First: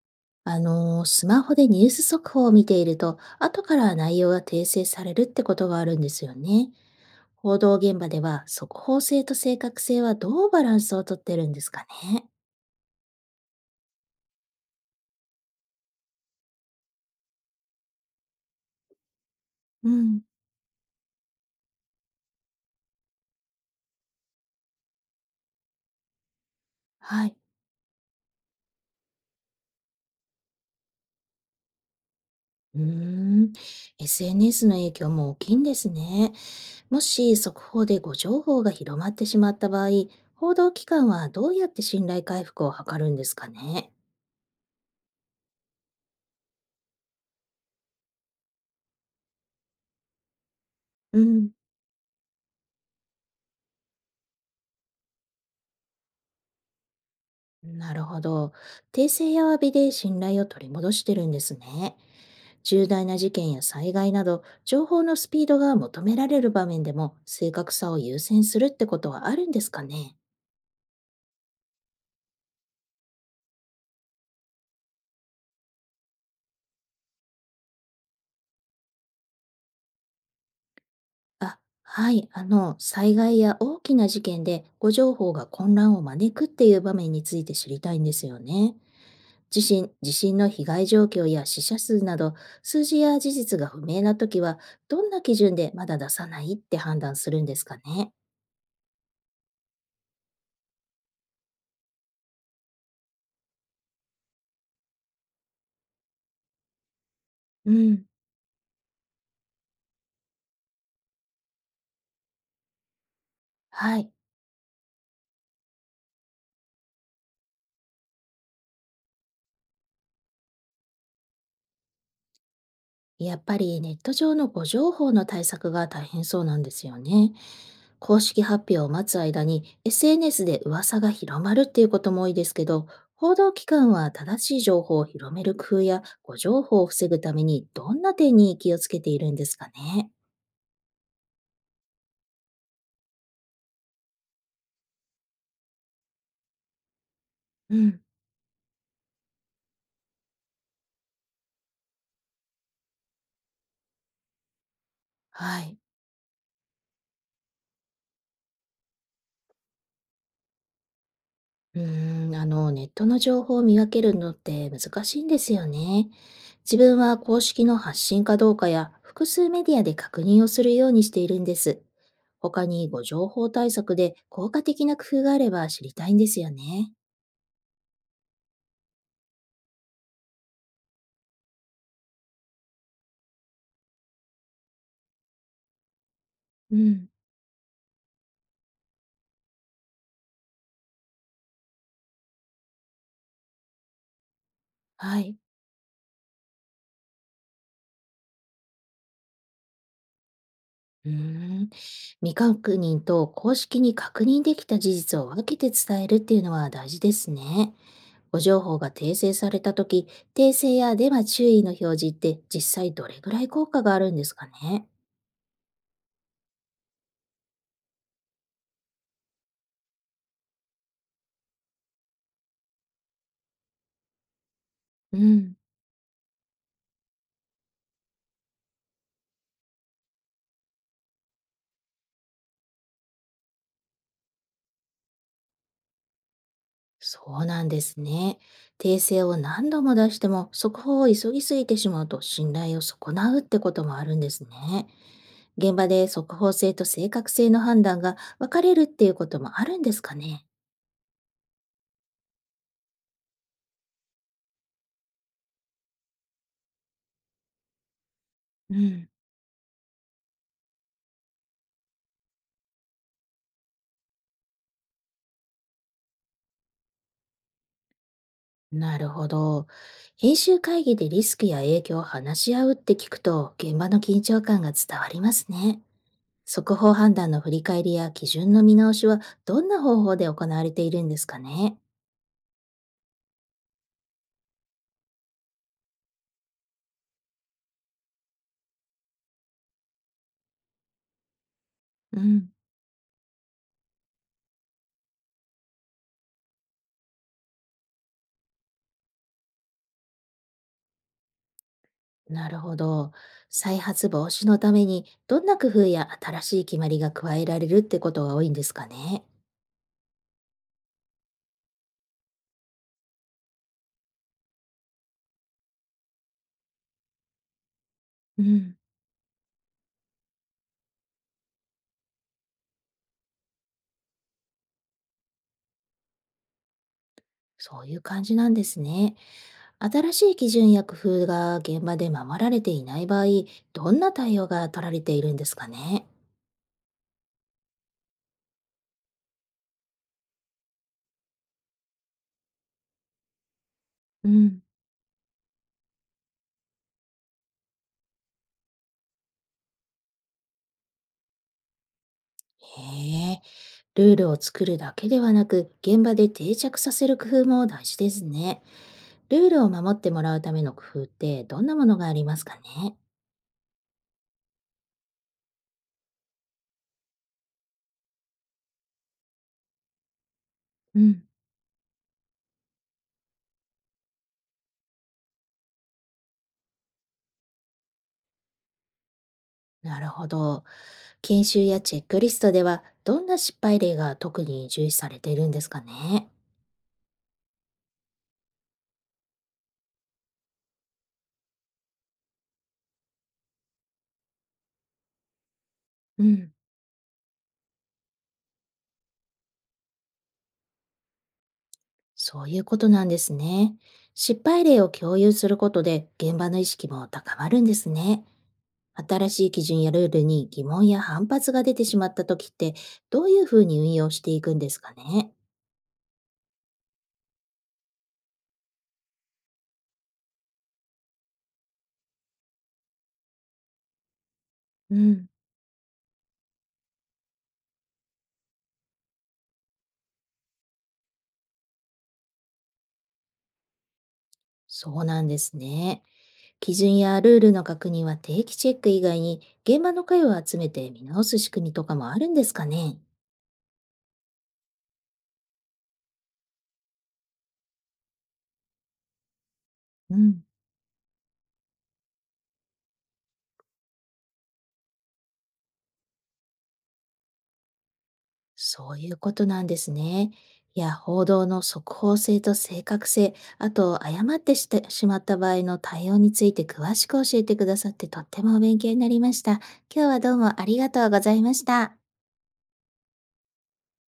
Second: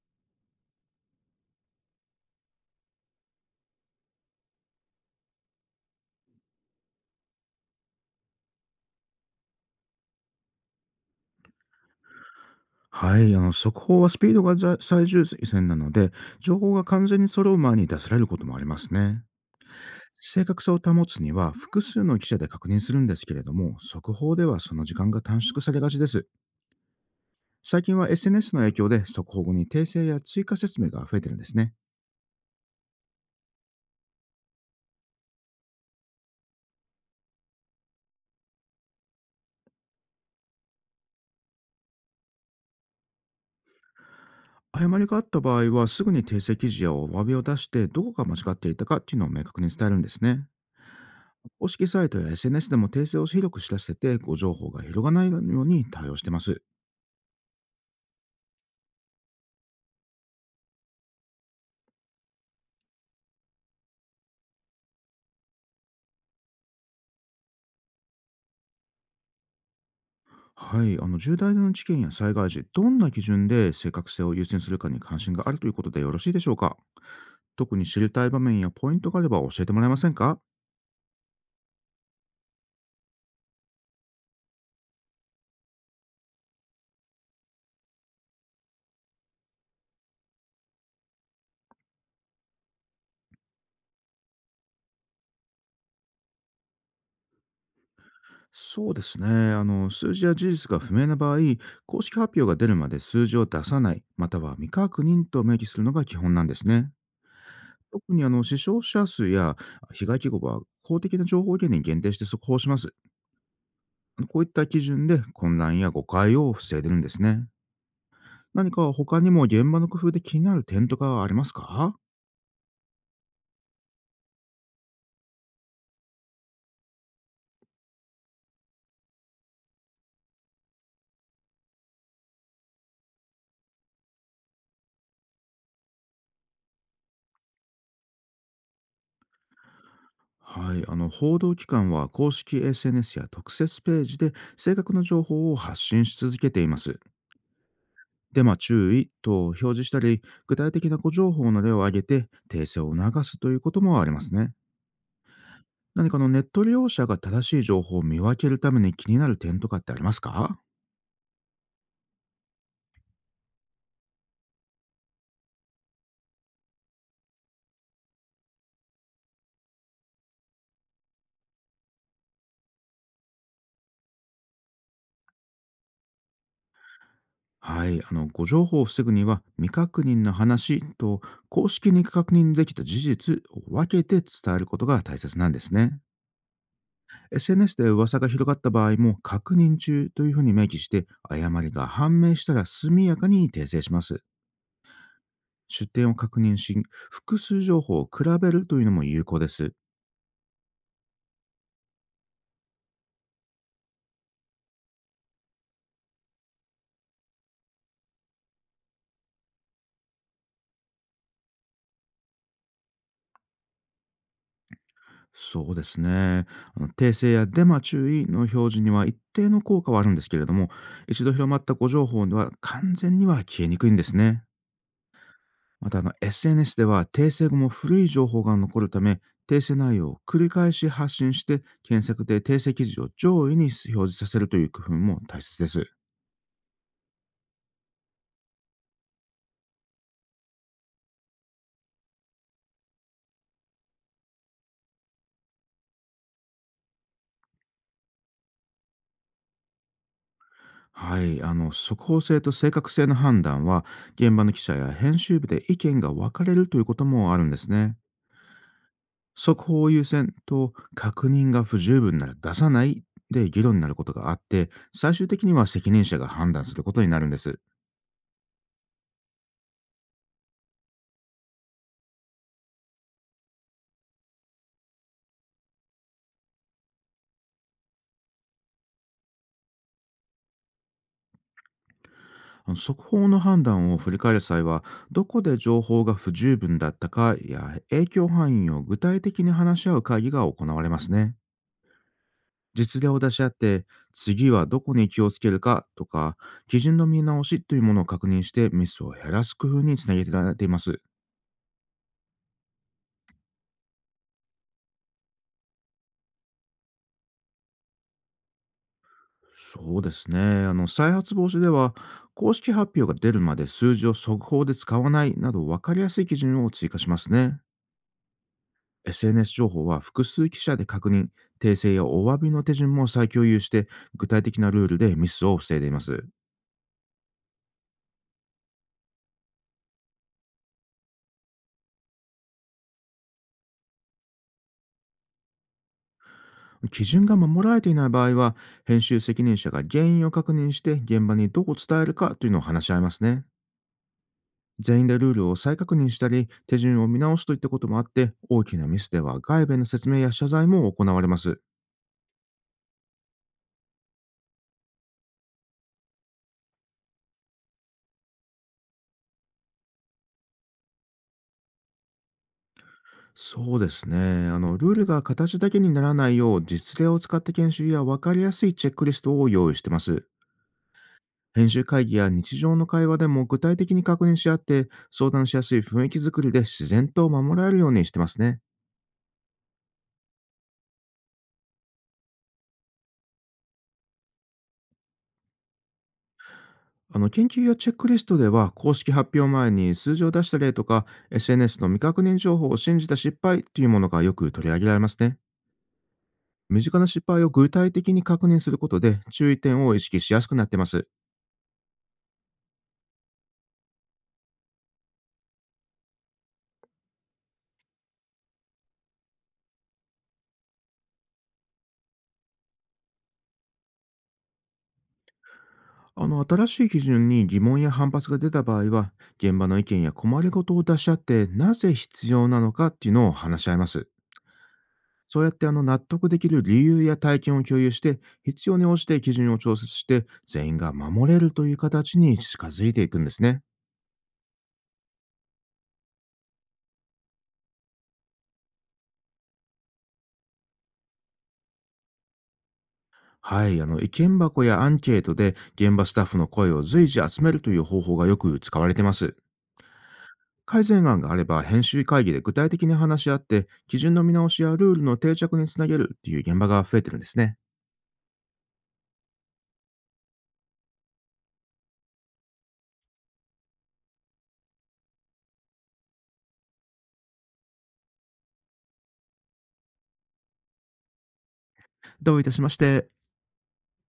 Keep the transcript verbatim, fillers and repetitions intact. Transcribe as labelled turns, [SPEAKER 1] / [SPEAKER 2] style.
[SPEAKER 1] あのー、スマホでニュース速報を見ていると、後から内容が訂正されるってことがあるんですよね。報道現場では、速報性と正確性はどうバランスをとってるんですかね。
[SPEAKER 2] はい、あの速報はスピードがざ最優先なので、情報が完全に揃う前に出されることもありますね。
[SPEAKER 1] うん、
[SPEAKER 2] 正確さを保つには複数の記者で確認するんですけれども、速報ではその時間が短縮されがちです。
[SPEAKER 1] はい。
[SPEAKER 2] 最近は エスエヌエス の影響で速報後に訂正や追加説明が増えてるんですね。
[SPEAKER 1] うーん、エスエヌエス の影響も大きいんですね。もし速報で誤情報が広まってしまった場合、報道機関はどうやって信頼回復を図るんですかね。
[SPEAKER 2] 誤りがあった場合は、すぐに訂正記事やお詫びを出して、どこが間違っていたかっていうのを明確に伝えるんですね。
[SPEAKER 1] うん、
[SPEAKER 2] 公式サイトや エスエヌエス でも訂正を広く知らせて、ご情報が広がないように対応してます。
[SPEAKER 1] なるほど。訂正や詫びで信頼を取り戻してるんですね。重大な事件や災害など、情報のスピードが求められる場面でも、正確さを優先するってことはあるんですかね。
[SPEAKER 2] はい、あの重大な事件や災害時、どんな基準で正確性を優先するかに関心があるということでよろしいでしょうか？特に知りたい場面やポイントがあれば教えてもらえませんか？
[SPEAKER 1] あ、はい、あの、災害や大きな事件で、誤情報が混乱を招くっていう場面について知りたいんですよね。地震、地震の被害状況や死者数など、数字や事実が不明な時は、どんな基準でまだ出さないって判断するんですかね。
[SPEAKER 2] そうですね。あの、数字や事実が不明な場合、公式発表が出るまで数字を出さない、または未確認と明記するのが基本なんですね。
[SPEAKER 1] う
[SPEAKER 2] 特
[SPEAKER 1] ん、
[SPEAKER 2] にあの死傷者数や被害規模は公的な情報源に限定して速報します。
[SPEAKER 1] はい。
[SPEAKER 2] あのこういった基準で混乱や誤解を防いでるんですね。何か他にも現場の工夫で気になる点とかはありますか？
[SPEAKER 1] やっぱりネット上の誤情報の対策が大変そうなんですよね。公式発表を待つ間に エスエヌエス で噂が広まるっていうことも多いですけど、報道機関は正しい情報を広める工夫や誤情報を防ぐためにどんな点に気をつけているんですかね。
[SPEAKER 2] はい、あの報道機関は公式 エスエヌエス や特設ページで正確な情報を発信し続けています。
[SPEAKER 1] うん、
[SPEAKER 2] デマ注意と表示したり、具体的な誤情報の例を挙げて訂正を促すということもありますね。
[SPEAKER 1] はい。
[SPEAKER 2] 何かあのネット利用者が正しい情報を見分けるために気になる点とかってありますか？
[SPEAKER 1] うーん、あの、ネットの情報を見分けるのって難しいんですよね。自分は公式の発信かどうかや複数メディアで確認をするようにしているんです。他にご情報対策で効果的な工夫があれば知りたいんですよね。
[SPEAKER 2] はい、あの、誤情報を防ぐには未確認の話と公式に確認できた事実を分けて伝えることが大切なんですね。
[SPEAKER 1] うん、
[SPEAKER 2] エスエヌエス で噂が広がった場合も確認中というふうに明記して、誤りが判明したら速やかに訂正します。
[SPEAKER 1] はい。
[SPEAKER 2] 出典を確認し、複数情報を比べるというのも有効です。
[SPEAKER 1] うーん。未確認と公式に確認できた事実を分けて伝えるっていうのは大事ですね。誤情報が訂正されたとき、訂正やデマ注意の表示って実際どれぐらい効果があるんですかね。
[SPEAKER 2] そうですね。あの訂正やデマ注意の表示には一定の効果はあるんですけれども、一度広まった誤情報には完全には消えにくいんですね。
[SPEAKER 1] うん、
[SPEAKER 2] またあの エスエヌエス では訂正後も古い情報が残るため、訂正内容を繰り返し発信して、検索で訂正記事を上位に表示させるという工夫も大切です。
[SPEAKER 1] そうなんですね。訂正を何度も出しても速報を急ぎすぎてしまうと信頼を損なうってこともあるんですね。現場で速報性と正確性の判断が分かれるっていうこともあるんですかね。
[SPEAKER 2] はい、あの速報性と正確性の判断は、現場の記者や編集部で意見が分かれるということもあるんですね。
[SPEAKER 1] うん、
[SPEAKER 2] 速報を優先と確認が不十分なら出さないで議論になることがあって、最終的には責任者が判断することになるんです。
[SPEAKER 1] なるほど。編集会議でリスクや影響を話し合うって聞くと現場の緊張感が伝わりますね。速報判断の振り返りや基準の見直しはどんな方法で行われているんですかね。
[SPEAKER 2] あの速報の判断を振り返る際は、どこで情報が不十分だったかや影響範囲を具体的に話し合う会議が行われますね。
[SPEAKER 1] うん、
[SPEAKER 2] 実例を出し合って、次はどこに気をつけるかとか、基準の見直しというものを確認して、ミスを減らす工夫につなげられています。
[SPEAKER 1] なるほど。再発防止のためにどんな工夫や新しい決まりが加えられるってことが多いんですかね。
[SPEAKER 2] そうですね。あの、再発防止では、公式発表が出るまで数字を速報で使わないなど、分かりやすい基準を追加しますね。
[SPEAKER 1] うん、
[SPEAKER 2] エスエヌエス 情報は複数記者で確認、訂正やお詫びの手順も再共有して、具体的なルールでミスを防いでいます。
[SPEAKER 1] そういう感じなんですね。新しい基準や工夫が現場で守られていない場合、どんな対応が取られているんですかね。
[SPEAKER 2] 基準が守られていない場合は、編集責任者が原因を確認して、現場にどう伝えるかというのを話し合いますね。
[SPEAKER 1] うん。
[SPEAKER 2] 全員でルールを再確認したり、手順を見直すといったこともあって、大きなミスでは外部への説明や謝罪も行われます。
[SPEAKER 1] へえ。ルールを作るだけではなく、現場で定着させる工夫も大事ですね。ルールを守ってもらうための工夫ってどんなものがありますかね。
[SPEAKER 2] そうですね。あの、ルールが形だけにならないよう、実例を使って研修や分かりやすいチェックリストを用意してます。
[SPEAKER 1] うん、
[SPEAKER 2] 編集会議や日常の会話でも具体的に確認し合って、相談しやすい雰囲気づくりで自然と守られるようにしてますね。
[SPEAKER 1] なるほど。研修やチェックリストでは、どんな失敗例が特に重視されているんですかね。
[SPEAKER 2] あの研究やチェックリストでは、公式発表前に数字を出した例とか、 エスエヌエス の未確認情報を信じた失敗というものがよく取り上げられますね。
[SPEAKER 1] うん、
[SPEAKER 2] 身近な失敗を具体的に確認することで、注意点を意識しやすくなってます。
[SPEAKER 1] そういうことなんですね。失敗例を共有することで、現場の意識も高まるんですね。新しい基準やルールに疑問や反発が出てしまった時ってどういうふうに運用していくんですかね。
[SPEAKER 2] あの新しい基準に疑問や反発が出た場合は、現場の意見や困りごとを出し合って、なぜ必要なのかっていうのを話し合います。
[SPEAKER 1] うん、
[SPEAKER 2] そうやってあの納得できる理由や体験を共有して、必要に応じて基準を調節して、全員が守れるという形に近づいていくんですね。
[SPEAKER 1] そうなんですね。基準やルールの確認は定期チェック以外に現場の声を集めて見直す仕組みとかもあるんですかね。
[SPEAKER 2] はい、あの意見箱やアンケートで現場スタッフの声を随時集めるという方法がよく使われています。
[SPEAKER 1] うん、
[SPEAKER 2] 改善案があれば編集会議で具体的に話し合って、基準の見直しやルールの定着につなげるっていう現場が増えてるんですね。
[SPEAKER 1] そういうことなんですね。いや、報道の速報性と正確性、あと誤ってしてしまった場合の対応について詳しく教えてくださってとってもお勉強になりました。今日はどうもありがとうございました。
[SPEAKER 2] どういたしまして。